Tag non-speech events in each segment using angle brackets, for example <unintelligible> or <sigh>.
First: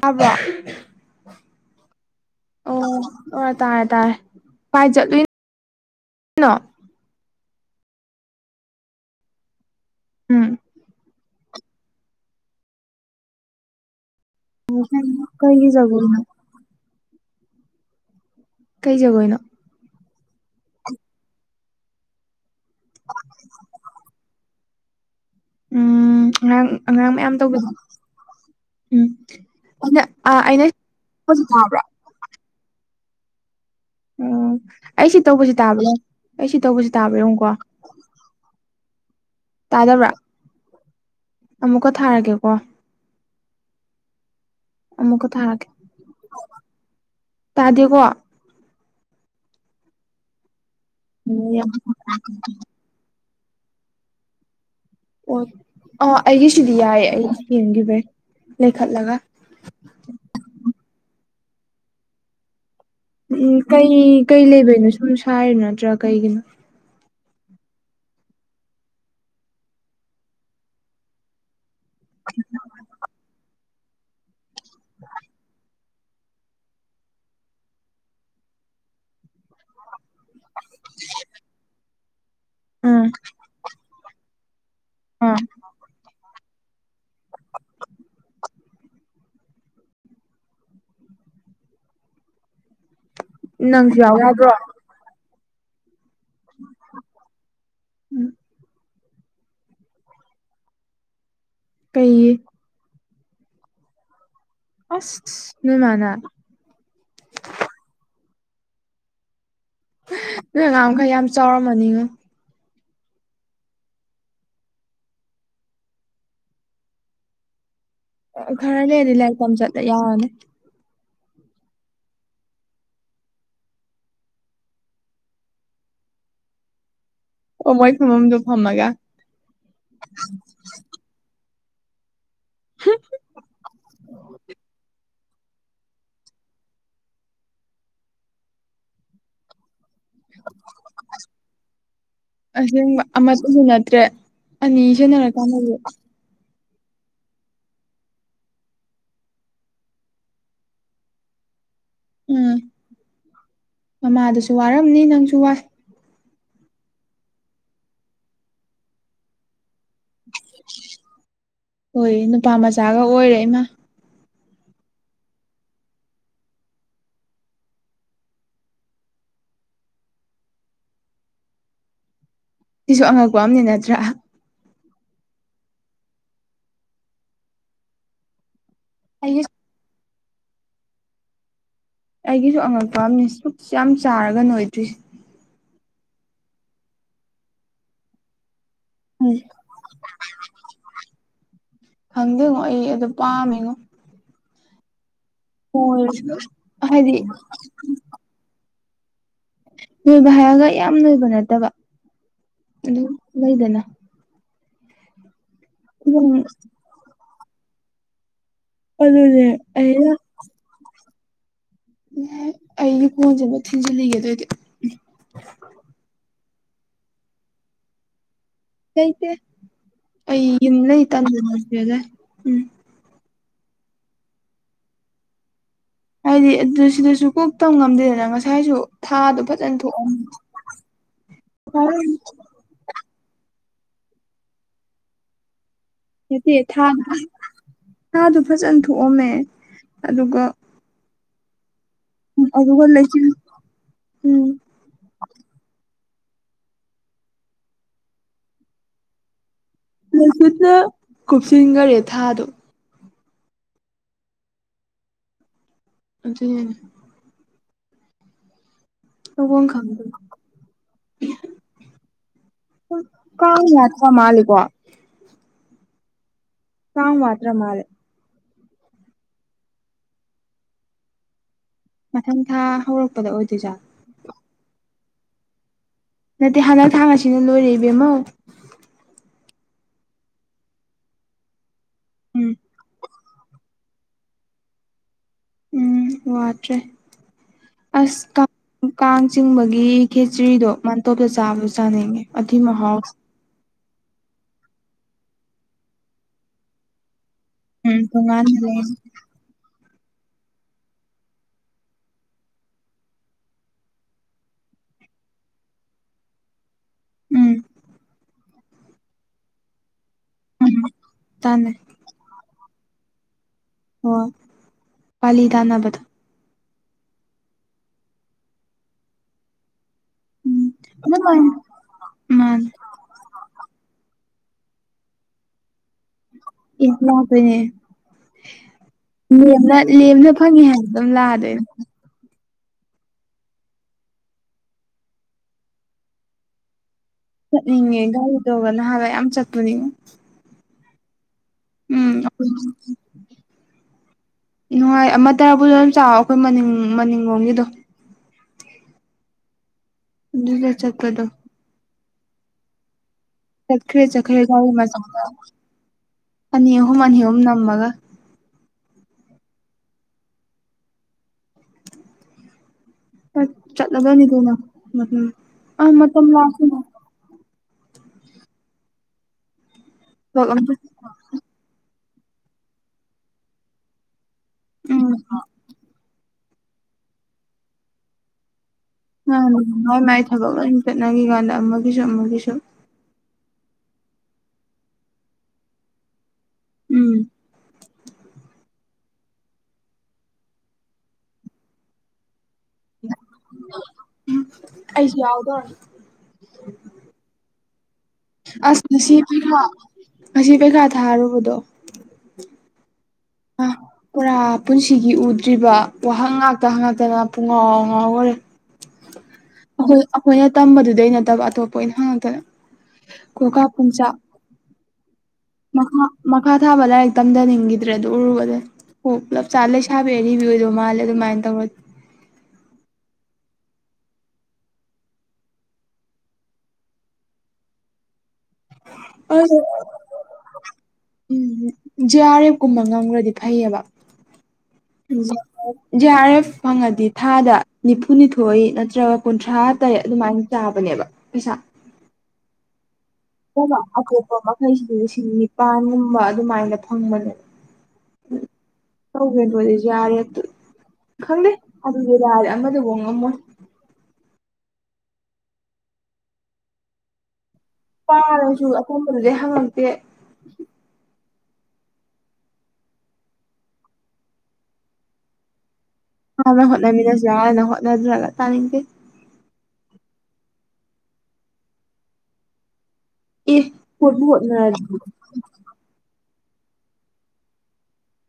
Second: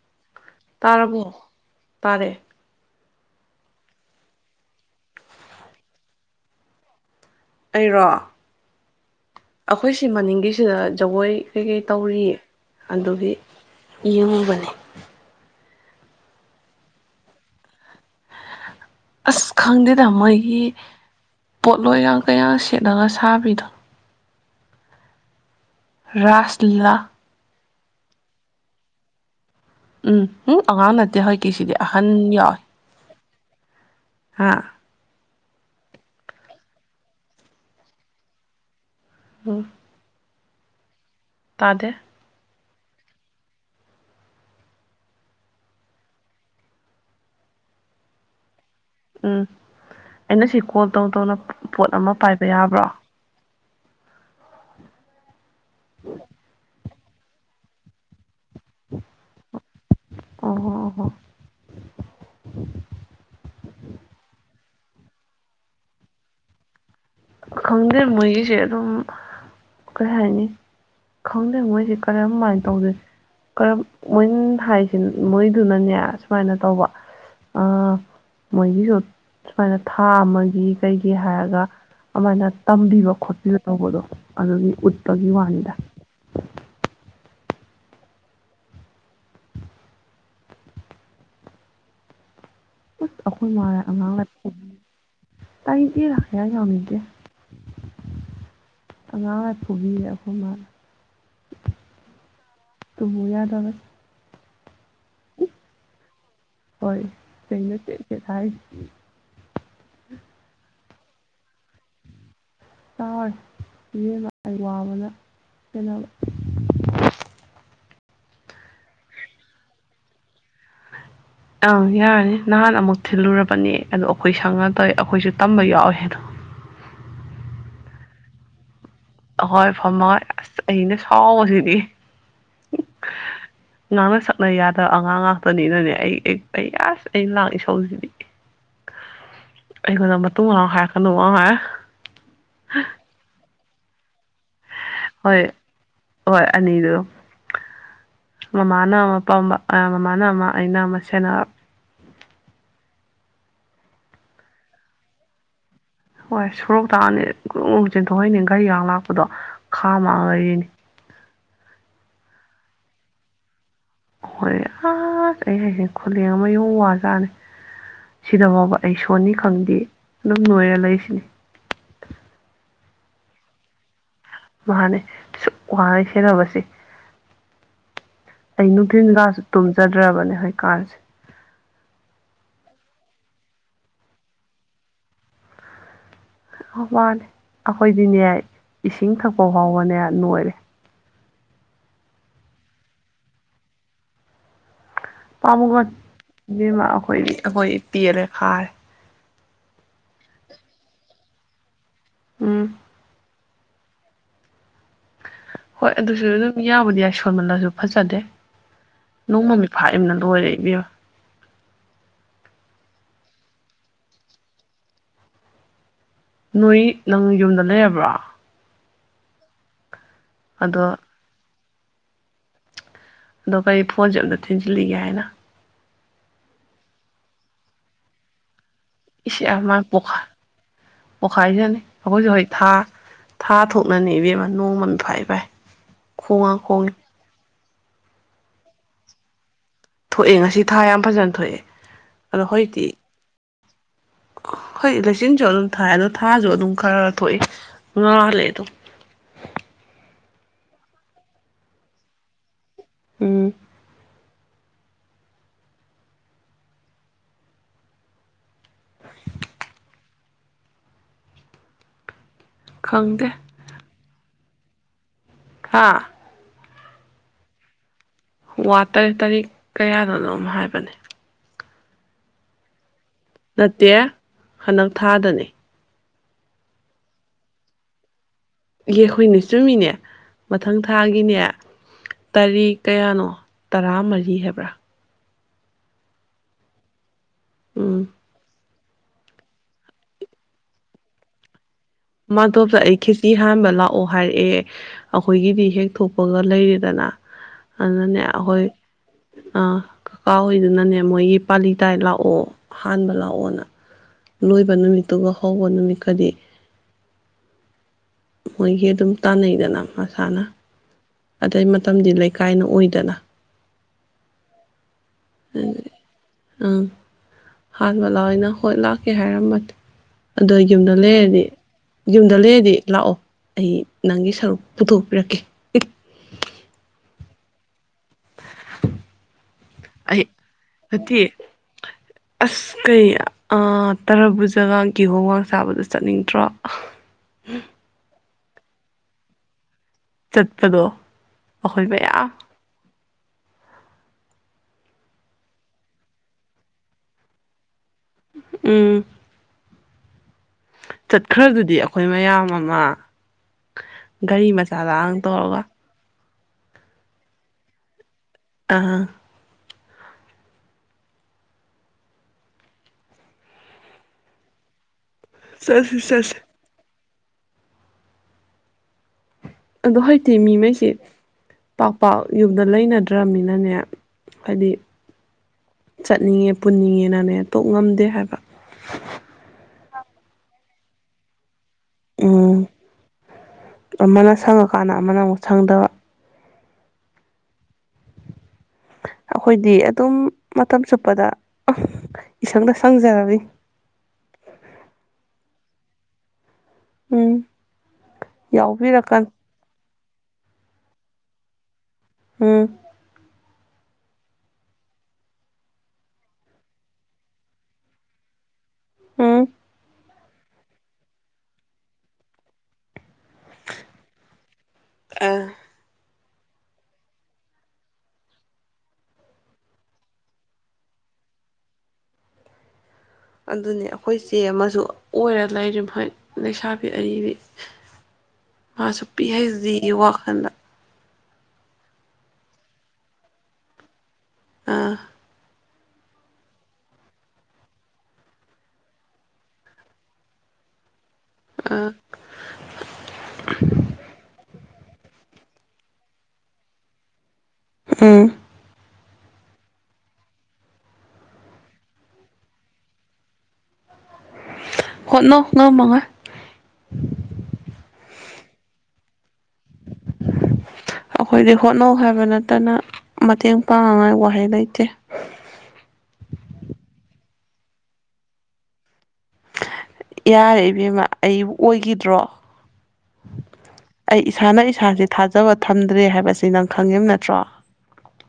ꯇꯥꯕꯔꯣ ꯇꯥꯔꯕꯣ ꯇꯥꯔꯦ ꯑꯣ ꯑꯣ ꯇꯥꯔꯦ ꯇꯥꯔꯦ ꯄꯥꯏ ꯆꯠꯂꯨꯏ ꯅꯣ ꯑꯩꯔꯣ ꯑꯩꯈꯣꯏ ꯁꯤ ꯎꯝ ꯃꯅꯤꯡꯒꯤꯁꯤꯗ ꯖꯒꯣꯏ ꯀꯩꯀꯩ ꯇꯧꯔꯤ ꯑꯗꯨꯒꯤ ꯌꯦꯡꯉꯨꯕꯅꯤ ꯀꯩꯒꯤꯖꯒ ꯀꯩ ꯖꯒꯣꯏꯅꯣ ꯑꯁ ꯈꯪꯗꯦꯗ ꯃꯣꯏꯒꯤ ꯄꯣꯠꯂꯣꯏꯒ ꯀꯩꯌꯥ ꯁꯦꯠꯂꯒ ꯁꯥꯕꯤꯗꯣꯏꯅ ꯎꯝ ꯔꯥꯁ ꯑꯉꯥꯡ ꯂꯤꯂꯥ ꯑꯉꯥꯡ ꯃꯌꯥꯝ ꯇꯧꯕꯗ ꯎꯝ ꯑꯩꯅ ꯎꯝ ꯑꯥ ꯎꯝ ꯑꯩꯅ ꯑꯉꯥꯎ ꯅꯠꯇꯦ ꯍ ꯍꯧꯖꯤꯛ ꯀꯦ ꯁꯤꯗꯤ ꯇꯥꯕ꯭ꯔꯥ ꯑꯍꯥꯟ ꯌꯥꯎꯋꯏ ꯍꯥꯥ ꯑꯩꯁꯤ ꯇꯧꯕꯁꯤ ꯇꯥꯕ ꯌꯥ ꯑꯩꯁꯤ ꯇꯧꯕꯁꯤ ꯇꯥꯕ ꯌꯥ ꯌꯦꯨꯀꯣ <unintelligible> ꯊꯥꯗꯕ꯭ꯔꯥ ꯇꯥꯗꯦ ꯑꯃꯨꯛꯀ ꯊꯥꯔꯒꯦꯀꯣ ꯑꯃꯨꯛꯀ ꯊꯥꯔꯛꯀꯦ ꯇꯥꯗꯦꯀꯣ ꯎꯝ ꯑꯩꯅ ꯁꯤ ꯀꯣꯜ ꯇꯧꯗꯧꯅ ꯄꯣꯠ ꯑꯃ ꯄꯥꯏꯕ ꯌꯥꯕ꯭ꯔꯣ ꯑꯣ ꯑꯥ ꯑꯩꯒꯤꯁꯤꯗꯤ ꯌꯥꯏꯌꯦ ꯑꯩꯒꯤ ꯌꯦꯡꯈꯤꯕ ꯂꯩꯈꯠꯂꯒ ꯑꯣ ꯑ ꯍꯣ ꯎꯝ ꯀꯩ ꯀꯩ ꯂꯩꯕꯅꯣ ꯁꯨꯝ ꯁꯥꯔꯤꯅꯣ ꯅꯠꯇ꯭ꯔꯥ ꯀꯩꯒꯤꯅꯣ ꯈꯪꯗꯦꯡ ꯃꯣꯏꯒꯤꯁꯦ ꯑꯗꯨꯝ ꯀꯩ ꯍꯥꯏꯅꯤ ꯈꯪꯗꯦꯡ ꯃꯣꯏꯁꯤ ꯀꯔꯝꯃꯥꯏꯅ ꯇꯧꯗꯣꯏꯁꯦ ꯀꯔꯝ ꯃꯣꯏ ꯍꯥꯏꯁꯤ ꯃꯣꯏꯗꯨꯅꯅꯦ ꯁꯨꯃꯥꯏꯅ ꯇꯧꯕ ꯃꯣꯏꯒꯤꯁꯨ ꯁꯨꯃꯥꯏꯅ ꯊꯥ ꯑꯃꯒꯤ ꯀꯩꯒꯤ ꯍꯥꯏꯔꯒ ꯑꯗꯨꯃꯥꯏꯅ ꯎꯝ ꯇꯝꯕꯤꯕ ꯈꯣꯠꯄꯤꯕ ꯇꯧꯕꯗꯣ ꯑꯗꯨꯒꯤ ꯎꯠꯄꯒꯤ ꯑꯥ ꯋꯥꯅꯤꯗ ꯄꯨꯠ ꯑꯩꯈꯣꯏ ꯃꯥꯜꯂꯦ ꯅꯪꯁꯨ ꯑꯉꯥꯡ ꯌꯥꯎ ꯌꯥꯕ꯭ꯔꯣ ꯂꯩꯣꯛ ꯇꯔ ꯊꯣꯉꯒꯦ ꯎꯝ ꯑꯉꯥꯡ ꯂ ꯄꯨꯕꯤꯔꯦ ꯑꯩꯈꯣꯏ ꯃꯥꯅ ꯀꯩꯒꯤ ꯇꯕꯨ ꯌꯥꯗ ꯑꯣꯏꯒꯦ ꯑꯁ ꯅꯣꯏ ꯃꯥꯅ ꯍꯣꯏ <unintelligible> ꯅꯣꯏ ꯑꯉꯥꯡꯈꯩ ꯌꯥꯝ ꯆꯥꯎꯔꯃꯅꯤꯅ ꯆꯥꯎꯔꯦ ꯏꯕꯦꯝꯃꯥ ꯑꯩ ꯋꯥꯕꯅ ꯀꯦꯅꯕ ꯈꯔ ꯂꯩꯔꯗꯤ ꯂꯥꯏꯔꯤꯛ ꯇꯝ ꯆꯠꯂ ꯌꯥꯔꯅꯤ ꯑꯪ ꯌꯥꯔꯅꯤ ꯅꯍꯥꯟ ꯑꯃꯨꯛ ꯊꯤꯜꯂꯨꯔꯕꯅꯤ ꯑꯗꯣ ꯑꯩꯈꯣꯏ ꯁꯪꯉ ꯇꯧꯋꯦ ꯑꯩꯈꯣꯏꯁꯨ ꯇꯝꯕ ꯌꯥꯎꯋꯦ ꯑꯗꯣ ꯑꯣ ꯃꯣꯏ ꯐꯝꯐꯝꯗꯣ ꯐꯝꯃꯒ ꯑꯍꯣꯏ ꯐꯝꯃꯣꯏ ꯑꯁ ꯑꯩꯅ ꯁꯥꯎꯕꯁꯤꯗꯤ <inaudible> ꯉꯥꯡꯅ ꯁꯛꯅ ꯌꯥꯗꯕ ꯑꯉꯥꯡ ꯉꯥꯛꯇꯅꯤꯅꯅꯦ ꯑꯩ ꯑꯩ ꯑꯁ ꯑ ꯂꯥꯡ ꯏꯁꯧꯁꯤꯗꯤ <inaudible> ꯑꯩꯉꯣꯟꯗ ꯃꯇꯨꯡ ꯃꯅꯥꯎ ꯍꯥꯏꯔꯀꯅꯨ ꯑ ꯍꯥꯏ ꯑꯃ ꯎꯕ ꯅꯠꯇ꯭ꯔꯦ ꯑꯅꯤ ꯍꯣꯏ ꯁꯤꯖꯤꯟꯅꯔꯀꯥꯟꯗꯗꯤ ꯍꯣꯏ ꯑꯅꯤꯗꯨ ꯃꯃꯥꯅ ꯑꯃ ꯄꯥꯝꯕ ꯃꯃꯥꯅ ꯑꯃ ꯑꯩꯅ ꯑꯃ ꯁꯦꯟꯅꯔ ꯎꯝ ꯃꯃꯥꯗꯁꯨ ꯋꯥꯔꯝꯅꯤ ꯅꯪꯁꯨ ꯋꯥ ꯍꯣꯏ ꯁꯣꯔꯣꯛ ꯇꯥꯛꯑꯅꯤ ꯆꯦꯟꯊꯣꯛꯍꯩꯅꯤ ꯘꯔꯤꯒ ꯂꯥꯛꯄꯗꯣ ꯈꯥꯝꯃ ꯂꯩꯔꯤꯅꯤ ꯍꯣꯏ ꯅꯨꯄꯥ ꯃꯆꯥꯒ ꯑꯣꯏꯔꯦ ꯏꯃꯥ ꯍꯣꯏ ꯑ ꯑꯩ ꯈꯨꯂꯦꯡ ꯑꯃ ꯌꯣꯡ ꯃꯥꯟꯖꯥꯠꯅꯤ ꯁꯤꯗꯐꯥꯎꯕ ꯑꯩ ꯁꯣꯟꯅꯤ ꯈꯪꯗꯦ ꯑꯗꯨꯝ ꯅꯣꯏꯔ ꯂꯩꯁꯤꯅꯤ ꯁꯤꯁꯨ ꯑꯉꯛꯄ ꯑꯝꯅꯦ ꯅꯠꯇ꯭ꯔꯥ ꯃꯥꯅꯦ ꯁꯨꯛ ꯋꯥꯅ ꯁꯦꯟꯅꯕꯁꯦ ꯑꯩ ꯅꯨꯡꯊꯤꯟꯀꯥꯁꯨ ꯑꯩꯒꯤ ꯇꯨꯝꯖꯗ꯭ꯔꯕꯅꯦ ꯍꯣꯏ ꯀꯥꯟꯁꯦ ꯑꯩꯒꯤꯁꯨ ꯑꯉꯛꯄ ꯑꯝꯅꯤ ꯄꯨꯛꯁ ꯌꯥꯝ ꯆꯥꯔꯒ ꯅꯣꯏꯗ꯭ꯔꯤꯁꯦ ꯃꯥꯅꯤ ꯑꯩꯈꯣꯏꯗꯤꯅꯦ ꯏꯁꯤꯡ ꯎꯝ ꯊꯛꯄ ꯐꯥꯎꯕꯅꯦ ꯅꯣꯏꯔꯦ ꯈꯪꯗꯦꯉꯣ ꯑꯩ ꯑꯗꯨ ꯄꯥꯝꯃꯦꯉꯣ ꯄꯥꯝꯃ ꯍꯥꯏꯗꯤ ꯑꯩꯈꯣꯏꯗꯤ ꯑꯩꯈꯣꯏ ꯄꯦꯜꯂꯦ ꯈꯥꯔꯦ ꯅꯣꯏꯕ ꯍꯥꯏꯔꯒ ꯌꯥꯝ ꯅꯣꯏꯕ ꯅꯠꯇꯕ ꯎꯝ ꯑꯗꯨꯝ ꯂꯩꯗꯅ ꯍꯣꯏ ꯑꯗꯨꯁꯨ ꯈꯤꯇꯪ ꯑꯗꯨꯝ ꯌꯥꯕꯨꯗꯤ ꯌꯥꯏ ꯁꯣꯟꯃꯜꯂꯁꯨ ꯐꯖꯗꯦ ꯑꯗꯨꯅꯦ ꯅꯣꯡꯃ ꯃꯤ ꯑꯩꯅ <inaudible> ꯏꯕꯦꯝꯃꯥ ꯑꯩꯒꯤ ꯐꯣꯟꯁꯦ ꯑꯃꯨ ꯊꯤꯟꯖꯤꯜꯂꯤꯒꯦ ꯑꯗꯨ ꯑꯣꯏꯗꯤ ꯅꯣꯏ ꯅꯪ ꯌꯨꯝꯗ ꯂꯩꯔꯕ꯭ꯔꯣ ꯂꯩꯇꯦ ꯑꯩ ꯌꯨꯝ ꯑꯗꯣ ꯂꯩ <inaudible> ꯎꯝ ꯑꯗꯣ ꯀꯔꯤ ꯐꯣꯟꯁꯦ ꯑꯝꯇ ꯊꯤꯟꯖꯤꯜꯂꯤꯒꯦ ꯍꯥꯏꯅ ꯍꯥꯏꯗꯤ ꯑꯗꯨ ꯁꯤꯗꯁꯨ ꯀꯣꯛꯇꯝ ꯉꯝꯗꯦꯗꯅ ꯉꯁꯥꯏꯁꯨ ꯏ ꯊꯥꯗꯣ ꯐꯖꯅ ꯃꯥꯅ ꯊꯣꯛꯑꯝꯃꯦ ꯄꯥꯏ ꯄꯣꯈꯥꯏꯁꯤꯅꯤ ꯑꯩꯈꯣꯏꯁꯨ ꯍꯣꯏ ꯊꯥ ꯊꯥ ꯊꯣꯛꯅꯅꯦ ꯏꯕꯦꯝꯃ ꯅꯣꯡꯃ ꯊ꯭ꯋꯥꯏꯕꯥꯏ ꯅꯠꯇꯦ ꯊꯥꯗ ꯊꯥꯗꯣ ꯐꯖꯅ ꯊꯣꯛꯑꯝꯃꯦ ꯊꯣꯛꯑꯦ ꯑꯗꯨꯒ ꯉꯁꯤ ꯊꯥ ꯌꯥꯝ ꯐꯖꯅ ꯊꯣꯛꯑꯦ ꯑꯗꯣ ꯑꯗꯨꯒ ꯈꯣꯢꯗꯤ ꯂꯩꯆꯤꯟ ꯎꯝ ꯍꯣꯏ ꯂꯩꯆꯤꯟꯁꯨ ꯑꯗꯨꯝ ꯊꯥꯏ ꯑꯗꯣ ꯊꯥꯁꯨ ꯑꯗꯨꯝ ꯈꯔ ꯊꯣꯛꯏ ꯑꯗꯨ ꯉ ꯃꯥꯥꯜꯂꯦ ꯑꯗꯣ ꯃꯁꯨꯠꯅ ꯀꯨꯞꯁꯤꯟꯈꯔꯦ ꯊꯥꯗꯣ ꯎꯝ ꯑꯗꯨꯒꯤꯅꯦ ꯇꯧꯕꯝ ꯈꯪꯗꯦ ꯑꯥ ꯈꯪꯗꯦ ꯀꯥꯡ ꯌꯥ ꯃꯥ ꯂꯦꯀꯣ ꯍꯥ ꯊꯥꯎꯝ ꯃꯥꯇ꯭ꯔ ꯃꯥꯔꯦ ꯋꯥꯇꯔꯦ ꯇꯔꯤꯛ ꯀꯌꯥꯗꯅꯣ ꯑꯃ ꯍꯥꯏꯕꯅꯦ ꯃꯊꯪ ꯊꯥ ꯍꯧꯔꯛ ꯅꯠꯇꯦ ꯍꯟꯗꯛ ꯊꯥꯗꯅꯤ ꯅꯠꯇꯦ ꯍꯟꯗꯛ ꯊꯥꯡ ꯑꯁꯤꯅ ꯂꯣꯏꯔꯛ ꯏꯕꯦꯝꯃꯧ ꯌꯦꯈꯣꯏꯅꯦ ꯆꯨꯝꯃꯤꯅꯦ ꯃꯊꯪ ꯊꯥꯒꯤꯅꯦ ꯎꯝ ꯇꯔꯤꯛ ꯀꯌꯥꯅꯣ ꯇꯔꯥ ꯃꯔꯤ ꯍꯥꯏꯕ꯭ꯔꯥ ꯎꯝ ꯋꯥꯗ꯭ꯔꯦ ꯎꯝ ꯑꯁ ꯀ ꯀꯥꯡ ꯆꯤꯡꯕꯒꯤ ꯈꯦꯆ꯭ꯔꯤꯗꯣ ꯃꯥꯟꯇꯣꯞꯇ ꯆꯥꯕꯁꯨ ꯃꯥ ꯇꯗ ꯑꯩꯈꯈꯤꯁꯤ ꯏꯍꯥꯟꯕ ꯂꯥꯛꯑꯣ ꯍꯥꯏꯔꯛꯑꯦ ꯑꯩꯈꯣꯏꯒꯤꯗꯤ ꯍꯦꯛ ꯊꯣꯛꯄꯒ ꯂꯩꯔꯦꯗꯅ ꯎꯝ ꯑꯗꯨꯅ ꯇꯣꯉꯥꯟꯅ ꯑꯩꯈꯣꯏ ꯂꯩ ꯑꯥ ꯀꯀꯥ ꯍꯣꯏꯗꯨꯅꯅꯦ ꯃꯣꯏꯒꯤ ꯄꯥꯂꯤ ꯇꯥꯏ ꯂꯥꯛꯑꯣ ꯑꯍꯥꯟꯕ ꯂꯥꯛꯑꯣꯅ ꯂꯣꯏꯕ ꯅꯨꯃꯤꯠꯇꯨꯒ ꯍꯧꯕ ꯅꯨꯃꯤꯠꯀꯗꯤ ꯎꯝ ꯃꯣꯏꯒꯤ ꯑꯗꯨꯝ ꯇꯥꯟꯅꯩꯗꯅ ꯃꯁꯥꯅ ꯑꯗꯩ ꯇꯥꯟꯅꯩ ꯃꯇꯝꯗꯤ ꯂꯩꯀꯥꯏꯅ ꯑꯣꯏꯗꯅ ꯑꯣ ꯀꯂꯤꯗꯥ ꯅꯅꯕꯗ ꯑꯪ ꯍꯥꯟꯕ ꯂꯥꯛꯑꯣꯅ ꯍꯣꯏ ꯂꯥꯛꯀꯦ ꯍꯥꯏꯔꯃꯗꯤ ꯑꯗ ꯎꯝ ꯌꯨꯝꯗ ꯂꯩꯔꯗꯤ ꯑꯗꯨꯃꯥꯏꯅ ꯌꯨꯝꯗ ꯃꯥꯅꯦ ꯂꯩꯔꯗꯤ ꯂꯥꯛꯑꯣ ꯑꯩ ꯅꯪꯒꯤ ꯁꯔꯨꯛ ꯄꯨꯊꯣꯛꯄꯤꯔꯛꯀꯦ ꯏꯂꯁꯦ ꯂꯦꯝꯅ ꯑꯩ ꯂꯦꯝꯅ ꯐꯪꯉꯤ ꯍꯥꯏꯅ ꯑꯗꯨꯝ ꯅꯠꯇꯦ ꯂꯥꯛꯑꯗꯣꯏꯅꯦ ꯑꯁ ꯀꯩ ꯇꯔꯥꯕꯨ ꯖꯒꯒꯤꯤꯍꯨꯋꯥꯡ ꯁꯥꯕꯗ ꯆꯠꯅꯤꯡꯗ꯭ꯔꯣ ꯆꯠꯅꯤꯡꯉꯦ ꯒꯥꯔꯤꯗꯣꯒ ꯅꯍꯥꯟꯋꯥ ꯌꯥꯝ ꯆꯠꯄꯅꯦ ꯆꯠꯄꯗꯣ ꯑꯩꯈꯣꯏ ꯎꯝ ꯃꯌꯥꯝ ꯅꯨꯡꯉꯥꯏ ꯑꯃ ꯇꯔꯕꯨꯁꯨ ꯑꯗꯨꯝ ꯆꯥꯎ ꯑꯩꯈꯣꯏ ꯃꯅꯤꯡ ꯃꯅꯤꯡꯂꯣꯝꯒꯤꯗꯣ ꯎꯝ ꯑꯗꯨ ꯆꯠ ꯆꯠꯈ꯭ꯔꯗꯨꯗꯤ ꯑꯩꯈꯣꯏ ꯃꯌꯥꯝ ꯑꯃ ꯆꯠꯈ꯭ꯔꯦ ꯆꯠꯈ꯭ꯔꯦ ꯒꯥꯔꯤ ꯆ ꯃꯆꯥꯗꯒ ꯇꯧꯔꯒ ꯑꯅꯤ ꯑꯍꯨꯝ ꯑꯅꯤ ꯍꯌꯨꯝ ꯅꯝꯃꯒ ꯑ ꯆꯠꯂꯒꯅꯤ ꯑꯗꯨꯅ ꯑ ꯆꯠꯁꯤ ꯃꯇꯝ ꯆꯠꯁꯤ ꯂꯥꯛꯁꯤꯅ ꯑꯗꯣ ꯍꯧꯖꯤꯛꯇꯤ ꯊꯕꯛ ꯑꯝꯇ ꯃꯤꯉꯩꯁꯤꯦ ꯄꯥꯛꯄꯥꯛꯥꯛ ꯌꯨꯝꯗ ꯂꯩꯅꯗ꯭ꯔꯅꯤꯅꯅꯦ ꯍꯥꯏꯗꯤ ꯎꯝ ꯆꯠꯅꯤꯡꯉꯦ ꯄꯨꯟꯅꯤꯡꯉꯦꯅꯅꯦ ꯇꯣꯛ ꯉꯝꯗꯦ ꯍꯥꯏꯕ ꯃꯥ ꯃꯥꯏ ꯃꯥꯏ ꯊꯕꯛ ꯂꯣꯏ ꯆꯠꯅꯈꯤ ꯀꯥꯟꯗ ꯑꯃ ꯎꯝ ꯑꯃꯅ ꯁꯪꯉꯀꯥꯟꯗ ꯑꯃꯅ ꯑꯃꯨꯛ ꯁꯪꯗꯕ ꯎꯝ ꯑꯩꯈꯣꯏꯗꯤ ꯑꯗꯨꯝ ꯃꯇꯝ ꯆꯨꯞꯄꯗ ꯏꯁꯪꯗ ꯁꯪꯖꯔꯅꯤ ꯑꯩꯁꯨ ꯌꯥꯎꯗꯣ ꯎꯝ ꯑꯁ ꯉꯁꯤ ꯌꯥꯎꯕꯤꯔꯛꯀꯅꯨ ꯄꯔꯤꯈꯥ ꯑꯁꯤ ꯄꯩꯈꯥ ꯊꯥꯔꯨꯕꯗꯣ ꯎꯝ ꯑ ꯄꯨꯔꯥ ꯄꯨꯟꯁꯤꯒꯤ ꯎꯗ꯭ꯔꯤꯕ ꯋꯥꯍꯪ ꯉꯥꯛꯇ ꯉꯥꯛꯇꯅ ꯄꯨꯡꯉꯥꯎ ꯉꯥꯎꯈꯔꯦ ꯎꯝ ꯑꯩꯈꯣꯏ ꯑꯩꯈꯣꯏꯅ ꯇꯝꯕꯗꯨꯗꯩ ꯅꯠꯇꯕ ꯑꯇꯣꯞꯄ ꯑꯣꯏꯅ ꯍꯪꯉꯛꯇꯅ ꯀꯀꯥ ꯄꯨꯝꯆꯥ ꯑꯦ ꯃꯈꯥ ꯃꯈꯥ ꯊꯥꯕ ꯂꯥꯏꯔꯤꯛ ꯇꯝꯊꯅꯤꯡꯈꯤꯗ ꯅꯠꯇ꯭ꯔꯦ ꯑꯗꯨꯣ ꯎꯔꯨꯕꯗ ꯍꯣ ꯄꯨꯂꯞ ꯆꯥ ꯂꯩꯁꯥꯕꯤ ꯑꯔꯤꯕ ꯑꯣꯏꯗꯣ ꯃꯥꯜꯂꯦ ꯑꯗꯨꯃꯥꯏꯅ ꯇꯧꯔ ꯑꯗꯨꯅꯤ ꯑꯩꯈꯣꯏ ꯏꯆꯦ ꯑꯃꯁꯨ ꯑꯣꯏꯔ ꯂꯩꯔꯤ ꯃꯈꯣꯏ ꯂꯩꯁꯥꯕꯤ ꯑꯔꯤꯕꯤ <unintelligible> ꯃꯥꯁꯨ ꯄꯤ ꯑꯗꯨ ꯍꯩꯆ ꯗꯤꯒꯤ ꯋꯥꯈꯜꯗ ꯎꯝ ꯖꯦ ꯑꯥꯔ ꯑꯦꯐ ꯀꯨꯝꯕ ꯉꯪꯈ꯭ꯔꯗꯤ ꯐꯩꯌꯦꯕ ꯑꯥ ꯎꯝ ꯖꯦ ꯑꯥꯔ ꯑꯦꯐ ꯐꯪꯉꯗꯤ ꯊꯥꯗ ꯅꯤꯐꯨꯅꯤꯊꯣꯏ ꯅꯠꯇ꯭ꯔꯒ ꯀꯨꯟꯊ꯭ꯔꯥ ꯇꯔꯦꯠ ꯑꯗꯨꯃꯥꯏꯅ ꯆꯥꯕꯅꯦꯕ ꯄꯩꯁꯥ ꯑꯥ ꯅꯠꯇꯕ ꯑꯇꯣꯞꯄ ꯃꯈꯩꯁꯤꯗꯤ ꯂꯤꯁꯤꯡ ꯅꯤꯄꯥꯟꯒꯨꯝꯕ ꯑꯗꯨꯃꯥꯏꯅ ꯐꯪꯕꯅꯦꯅ ꯎꯝ ꯇꯧꯒꯦ ꯇꯧꯔꯗꯤ ꯖꯤ ꯑꯥꯔ ꯑꯦꯐ ꯇꯨ ꯈꯪꯗꯦ ꯑꯗꯨꯗꯤ ꯂꯥꯏꯔꯗ ꯑꯃꯗꯨ ꯉꯝꯃꯣꯏ ꯍꯣꯠꯅꯧ ꯉꯃꯉꯥꯏ ꯄꯥꯔꯁꯨ ꯑꯀꯣꯕꯗꯨꯗꯤ ꯍꯪꯉꯛꯇꯦ ꯑꯩꯈꯣꯏꯗꯤ ꯍꯣꯠꯅꯧ ꯍꯥꯏꯕ ꯅꯠꯇꯅ ꯃꯇꯦꯡ ꯄꯥꯡꯅꯉꯥꯏ ꯋꯥꯍꯩ ꯂꯩꯇꯦ ꯍꯥꯟꯅ ꯍꯣꯠꯅꯃꯤꯟꯅꯁꯨ ꯌꯥꯔꯦꯅ ꯍꯣꯠꯅꯗ꯭ꯔꯒ ꯇꯥꯅꯤꯡꯗꯦ ꯌꯥꯔꯦ ꯏꯕꯦꯝꯃ ꯑꯩꯕꯨ ꯑꯣꯏꯈꯤꯗ꯭ꯔꯣ ꯑꯦ ꯑꯩ ꯍꯣꯠꯄꯨ ꯏꯁꯥꯅ ꯍꯣꯠꯅꯔꯗꯤ ꯏꯁꯥꯥꯁꯦ ꯊꯥꯖꯕ ꯊꯝꯗ꯭ꯔꯦ ꯍꯥꯏꯕꯁꯤ ꯅꯪ ꯈꯪꯉꯤꯕ ꯅꯠꯇ꯭ꯔꯣ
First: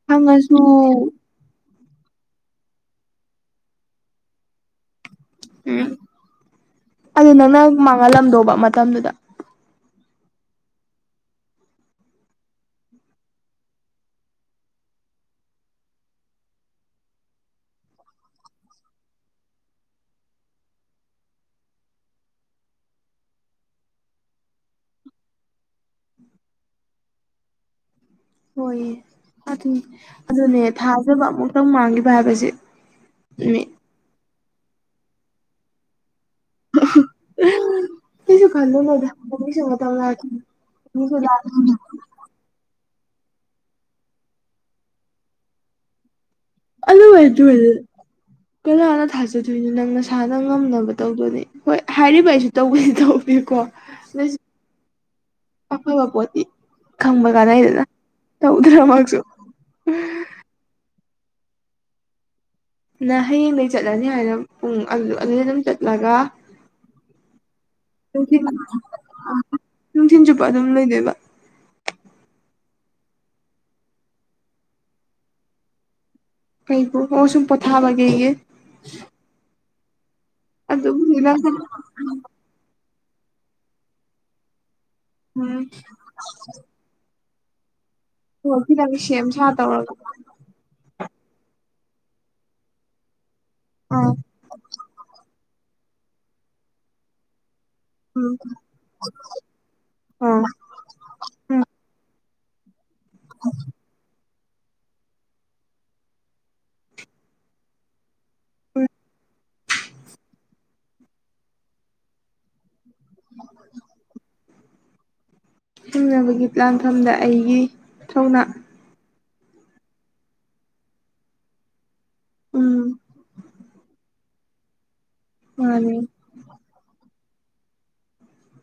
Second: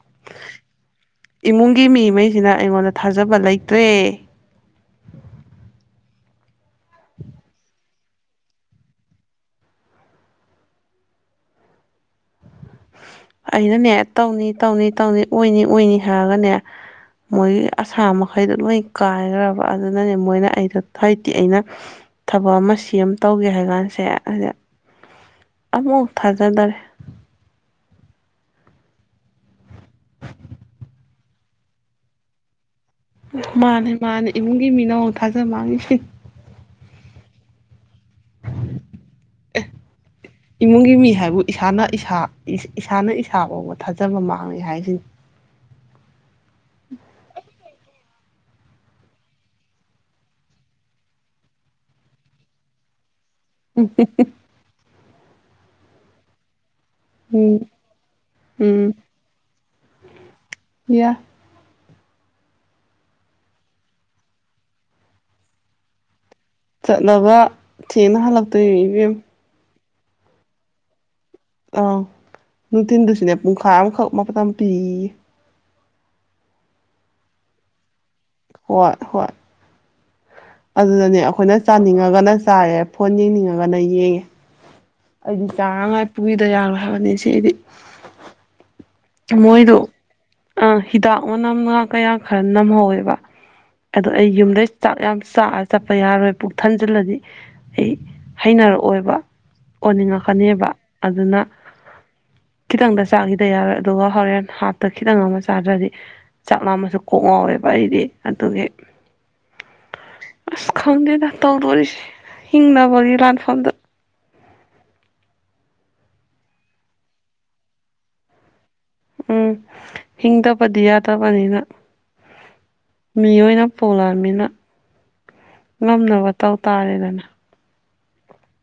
ꯐꯪꯉꯁꯨ ꯏꯃꯨꯡꯒꯤ ꯃꯤꯉꯩꯁꯤꯅ ꯑꯩꯉꯣꯟꯗ ꯊꯥꯖꯕ ꯂꯩꯇ꯭ꯔꯦ ꯎꯝ ꯑꯗꯨ ꯅꯪꯅ ꯃꯥꯡꯍꯜꯂꯝꯗꯧꯕ ꯃꯇꯝꯗꯨꯗ ꯑꯩꯅꯅꯦ ꯇꯧꯅꯤ ꯇꯧꯅꯤ ꯇꯧꯅꯤ ꯑꯣꯏꯅꯤ ꯑꯣꯏꯅꯤ ꯍꯥꯏꯔꯒꯅꯦ ꯃꯣꯏꯒꯤ ꯑꯁꯥ ꯃꯈꯩꯗꯣ ꯂꯣꯏ ꯀꯥꯏꯈ꯭ꯔꯕ ꯑꯗꯨꯅꯅꯦ ꯃꯣꯏꯅ ꯑꯩꯗ ꯊꯣꯏꯗꯤ ꯑꯩꯅ ꯊꯕꯛ ꯑꯃ ꯁꯦꯝ ꯑꯃ ꯇꯧꯒꯦ ꯍꯥꯏ ꯀꯥꯟꯁꯦ ꯑꯃꯨꯐꯥꯎ ꯊꯥꯖꯗꯔꯦ ꯍꯣꯏꯌꯦ ꯐꯗꯤ ꯑꯗꯨꯅꯦ ꯊꯥꯖꯕ ꯑꯃꯨꯛꯇꯪ ꯃꯥꯡꯈꯤꯕ ꯍꯥꯏꯕꯁꯦ ꯃꯥꯅꯦ ꯃꯥꯅꯦ ꯏꯃꯨꯡꯒꯤ ꯃꯤꯅ ꯊꯥꯖꯕ ꯃꯥꯡꯉꯤꯁꯤ <unintelligible> ꯀꯩꯁꯨ ꯈꯜꯂꯨꯅꯨꯗ ꯃꯣꯏꯒꯤꯁꯨ ꯃꯇꯝ ꯂꯥꯛꯈꯤꯅꯤ ꯏꯃꯨꯡꯒꯤ ꯃꯤ ꯍꯥꯏꯕꯨ ꯏꯁꯥꯅ ꯏꯁꯥ ꯏꯁꯥꯅ ꯏꯁꯥ ꯐꯥꯎꯕ ꯊꯥꯖꯕ ꯃꯥꯡꯉꯦ ꯍꯥꯏꯁꯤꯅꯤ ꯑꯗꯨꯃꯥꯏ ꯀꯅꯥꯅ ꯊꯥꯖꯗꯣꯏꯅꯣ ꯅꯪ ꯅꯁꯥꯅ ꯉꯝꯅꯕ ꯇꯧꯗꯣꯏꯅꯦ ꯍꯣꯏ ꯍꯥꯏꯔꯤꯕ ꯑꯩꯁꯨ ꯇꯧꯕꯁꯤ ꯇꯧꯕꯤꯌꯨ ꯀꯣ ꯅ ꯑꯐꯕ ꯄꯣꯠꯇꯤ ꯎꯝ ꯈꯝꯕꯒꯅꯥꯏꯗꯅ ꯇꯧꯗ꯭ꯔ ꯎꯝ ꯃꯛꯁꯨ ꯌꯥ ꯅ ꯍꯌꯦꯡꯗꯒꯤ ꯆꯠꯂꯅꯤ ꯍꯥꯏꯅ ꯄꯨꯡ ꯑꯗꯨꯗ ꯑꯗꯨꯝ ꯆꯠꯂꯒ ꯆꯠꯂꯒ ꯊꯦꯡꯅ ꯅꯨꯡꯊꯤꯟ ꯍꯜꯂꯛꯇ ꯏꯕꯦꯝ ꯅꯨꯡꯊꯤꯟ ꯆꯨꯞꯄ ꯑꯗꯨꯝ ꯂꯩꯗꯣꯏꯕ ꯑꯥ ꯅꯨꯡꯊꯤꯟꯗꯨꯁꯨꯅꯦ ꯄꯨꯡꯈꯥꯏ ꯑꯃꯈꯛ ꯃꯥꯇꯝ ꯄꯤꯌꯦ ꯀꯩꯕꯨ ꯑꯣ ꯁꯨꯝ ꯄꯣꯊꯥꯕꯒꯦꯍ ꯍꯣꯏ ꯍꯣꯏ ꯑꯗꯨꯗꯅꯦ ꯑꯗꯨꯕꯨꯗꯤ ꯅꯪ ꯑꯩꯈꯣꯏꯅ ꯆꯥꯅꯤꯡꯉꯒꯅ ꯆꯥꯏꯔꯦ ꯐꯣꯟ ꯌꯦꯡꯅꯤꯡꯉꯒꯅ ꯌꯦꯡꯉꯦ ꯑꯩꯗꯤ ꯎꯝ ꯆꯥꯅꯉꯥꯏ ꯄꯨꯏꯗ ꯌꯥꯔꯣꯏ ꯍꯥꯏꯕꯅꯤ ꯁꯤ ꯑꯩꯗꯤ ꯑꯣ ꯈꯤꯗꯪꯒꯤ ꯁꯦꯝ ꯁꯥ ꯇꯧꯔꯒ ꯑ ꯍꯤꯗꯥꯛ ꯃꯅꯝ ꯉ ꯀꯌꯥ ꯈꯔ ꯅꯝꯍꯧꯋꯦꯕ ꯑꯗꯣ ꯑꯥ ꯑꯩ ꯌꯨꯝꯗꯩ ꯆꯥꯛ ꯌꯥꯝ ꯆꯥꯔ ꯆꯠꯄ ꯌꯥꯔꯣꯏ ꯄꯨꯛ ꯊꯟꯖꯤꯜꯂꯗꯤ ꯑꯩ ꯎꯝ ꯍꯩꯅꯔꯛꯑꯣꯏꯕ ꯑꯥ ꯑꯣꯏꯅꯤꯡꯉꯛꯀꯅꯦꯕ ꯑꯗꯨꯅ ꯎꯝ ꯈꯤꯇꯪꯗ ꯆꯥꯈꯤꯗ ꯌꯥꯔ ꯑꯗꯨꯒ ꯍꯣꯔꯦꯟ ꯍꯥꯞꯇ ꯈꯤꯇꯪ ꯑꯃ ꯆꯥꯗ꯭ꯔꯗꯤ ꯆꯥꯛ ꯂꯥꯃꯁꯨ ꯀꯣꯛ ꯉꯥꯎꯋꯦꯕ ꯑꯩꯗꯤ ꯑꯗꯨꯒꯤ ꯑꯁ ꯈꯪꯗꯦꯗ ꯇꯧꯗꯣꯔꯤꯁꯦ ꯍꯤꯡꯅꯕꯒꯤ ꯂꯥꯟꯐꯝꯗ ꯍꯤꯡꯅꯕꯒꯤ ꯂꯥꯟꯐꯝꯗ ꯑꯩꯒꯤ ꯊꯧꯅꯥ ꯎꯝ ꯍꯤꯡꯗꯕꯗꯤ ꯌꯥꯗꯕꯅꯤꯅ ꯎꯝ ꯃꯤ ꯑꯣꯏꯅ ꯄꯨꯣꯂꯑꯃꯤꯅ ꯃꯥꯅꯦ ꯉꯝꯅꯕ ꯇꯧ ꯇꯥꯔꯦꯗꯅ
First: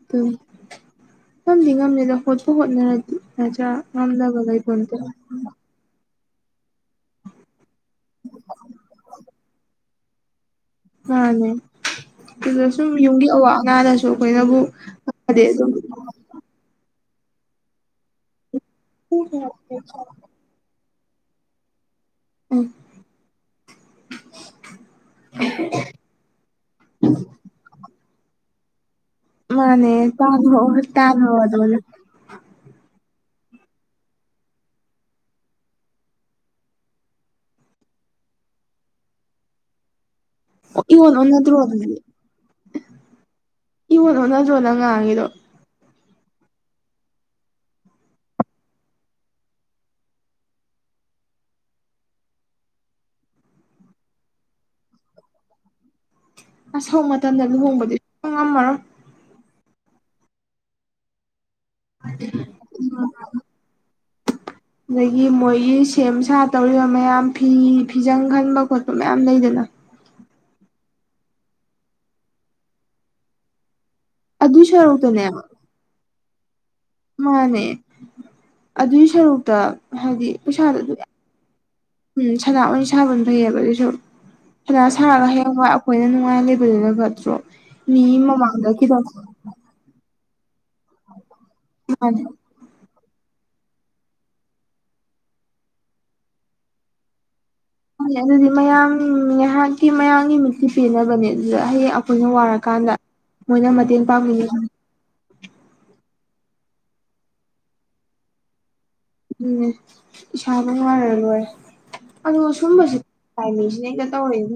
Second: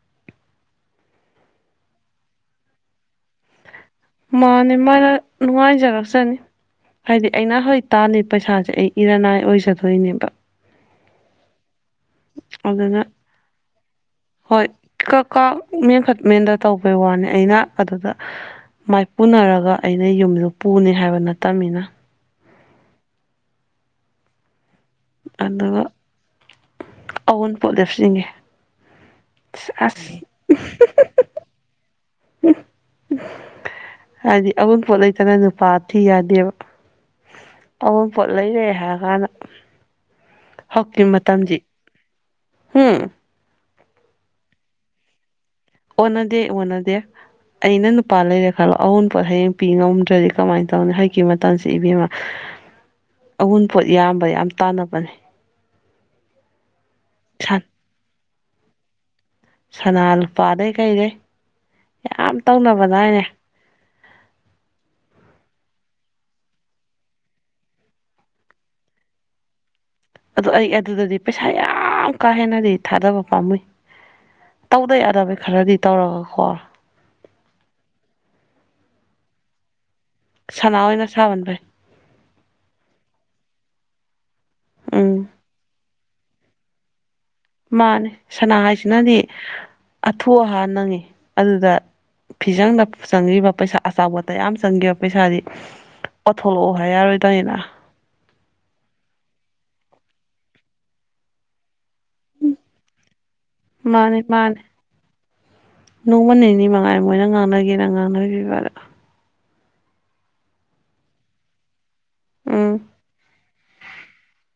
ꯑꯗꯨ ꯉꯝꯗꯤ ꯉꯝꯂꯗ ꯍꯣꯠꯄ ꯍꯣꯠꯅꯔꯗꯤ ꯃꯆꯥ ꯑ ꯃꯥꯅꯦ ꯃꯥ ꯅꯅꯨꯡꯉꯥꯏꯖꯒꯥꯁꯅꯤ ꯍꯥꯏꯗꯤ ꯑꯩꯅ ꯍꯧꯖꯤ ꯇꯥꯜꯂꯤ ꯄꯩꯁꯥꯁꯦ ꯑꯩ ꯏꯔꯅꯥꯏ ꯑꯣꯏꯖꯗꯣꯏꯅꯦꯕ ꯃꯥꯅꯦ ꯑꯗꯨꯗ ꯁꯨꯝ ꯑꯗꯨꯅ ꯌꯨꯝꯒꯤ ꯑꯋꯥ ꯑ ꯉꯗꯁꯨ ꯍꯣꯏ ꯀ ꯀꯥ ꯃ ꯃꯗ ꯇꯧꯕꯩ ꯋꯥꯅꯤ ꯑꯩꯅ ꯑꯗꯨꯗ ꯃꯥꯏꯄꯨꯅꯔꯒ ꯑꯩꯅ ꯌꯨꯝꯗ ꯄꯨꯅꯤ ꯍꯥꯏꯕ ꯅꯠꯇꯕꯅꯤꯅ ꯎꯝ ꯑꯗꯨꯒ ꯑꯋꯣꯟꯄꯣꯠ ꯂꯦꯞꯆꯟꯒꯦ ꯃꯥꯅꯦ ꯇꯥ ꯇꯥꯔꯗꯅ ꯍꯥꯏꯗꯤ ꯑꯎꯟꯄꯣꯠ ꯂꯩꯇꯅ ꯅꯨꯄꯥ ꯊꯤ ꯌꯥꯗꯦꯕ ꯑ ꯄꯣꯠ ꯂꯩꯔꯦ ꯍꯥꯏꯔ ꯀꯥꯟꯗ ꯍꯧꯀꯤ ꯏꯑꯣꯟ ꯑꯣꯟꯅꯗ꯭ꯔꯣ ꯃꯇꯝꯁꯤ ꯑꯗꯨꯗꯤ ꯎꯝ ꯏꯉꯣꯟꯣ ꯅꯖ꯭ꯔꯣꯅ ꯉꯥꯡꯉꯤꯗꯣ ꯑꯣꯗꯤ ꯑꯣꯗ ꯑꯩꯅ ꯅꯨꯄꯥ ꯂꯩꯔꯦ ꯈꯜꯂꯣ ꯑꯎꯟ ꯄꯣꯠ ꯍꯌꯦꯡ ꯄꯤ ꯉꯝꯗ꯭ꯔꯗꯤ ꯀꯃꯥꯏꯅ ꯇꯧꯅꯤ ꯍꯥꯏꯛꯀꯤ ꯃꯇꯝꯁꯤ ꯏꯕꯦꯝꯃ <unintelligible> ꯑꯎꯨꯟꯄꯣꯠ ꯌꯥꯝꯕ ꯌꯥꯝ ꯇꯥꯟꯅꯕꯅꯦ ꯑꯁꯧ ꯃꯇꯝꯗ ꯁꯟ ꯂꯨꯍꯣꯡꯕꯗꯤꯉꯝꯃꯝ ꯁꯅꯥ ꯂꯨꯄꯥꯗꯩ ꯀꯩꯗꯩ ꯌꯥꯝ ꯇꯧꯅꯕꯅ ꯍꯥꯏꯅꯦ ꯑꯗꯒꯤ ꯃꯣꯏꯒꯤ ꯁꯦꯝ ꯁꯥ ꯇꯧꯔꯤꯕ ꯃꯌꯥꯝ ꯐꯤ ꯐꯤꯖꯪ ꯈꯟꯕ ꯈꯣꯠꯄ ꯃꯌꯥꯝ ꯂꯩꯗꯅ ꯑꯗꯣ ꯑꯩ ꯑꯗꯨꯗꯗꯤ ꯄꯩꯁꯥ ꯌꯥꯝ ꯀꯥ ꯍꯦꯟꯅꯗꯤ ꯊꯥꯗꯕ ꯄꯥꯝꯃꯨꯏ ꯑꯗꯨꯏ ꯇꯧꯗ ꯁꯔꯨꯛꯇꯅꯦ ꯌꯥꯗꯕꯩ ꯈꯔꯗꯤ ꯇꯧꯔꯒ ꯈꯣꯔ ꯃꯥꯅꯦ ꯑꯗꯨꯒꯤ ꯁꯔꯨꯛꯇ ꯍꯥꯏꯗꯤ ꯄꯩꯁꯥꯗ ꯁꯅꯥ ꯑꯗꯨ ꯑꯣꯏꯅ ꯁꯥꯕꯅ ꯐꯩ ꯎꯝ ꯁꯅꯥ ꯑꯣꯏꯅ ꯁꯥꯕꯅ ꯐꯩꯑꯕ ꯑꯗꯨꯏꯁꯨ ꯁꯅꯥ ꯁꯥꯔꯒ ꯎꯝ ꯍꯌꯦꯡꯋꯥꯏ ꯍꯈꯣꯏꯅ ꯅꯨꯡꯉꯥꯏ ꯂꯩꯕꯗꯨꯅ ꯐꯠꯇ꯭ꯔꯣ ꯃꯥꯅꯦ ꯃꯤ ꯁꯅꯥ ꯃꯃꯥꯡꯗ ꯈꯤꯇꯪ ꯍꯥꯏꯁꯤꯅꯗꯤ ꯑꯊꯨ ꯑꯍꯥꯟ ꯅꯪꯉꯤ ꯑꯗꯨꯗ ꯃꯥꯅꯦ ꯐꯤꯖꯪꯗ ꯆꯪꯤꯕ ꯄꯩꯁꯥ ꯑꯆꯥꯎꯕꯇꯌꯥꯝ ꯆꯪꯈꯤꯕ ꯄꯩꯁꯥꯗꯤ ꯀꯊꯂꯛꯑꯣ ꯍꯥꯏ ꯌꯥꯔꯣꯏꯗꯅꯤꯅ ꯅꯦ ꯑꯗꯨꯗꯤ ꯃꯌꯥꯝ ꯉꯥꯏꯍꯥꯛꯀꯤ ꯃꯌꯥꯝꯒꯤ ꯃꯤꯠꯇꯤ ꯄꯦꯅꯕꯅꯦ ꯑꯗꯨꯗ ꯍꯌꯦꯡ ꯑꯩꯈꯣꯏꯅ ꯋꯥꯔꯀꯥꯟꯗ ꯃꯣꯏꯅ ꯃꯇꯦꯡ ꯃꯥꯅꯦ ꯄꯥꯡꯕꯤꯅꯤ ꯃꯥꯅꯦ ꯅꯣꯡꯃ ꯅꯤꯅꯤ ꯃꯉꯥꯏ ꯃꯣꯏꯅ ꯉꯥꯡꯅꯒꯦꯅ ꯉꯥꯡꯅꯈꯤꯕ ꯑꯗꯣ ꯎꯝ ꯏꯁꯥꯕꯨ ꯋꯥꯔꯔꯣꯏ ꯑ ꯎꯝ ꯁꯨꯝꯕꯁꯤꯅꯦꯅ ꯇꯧꯔꯤꯅꯦ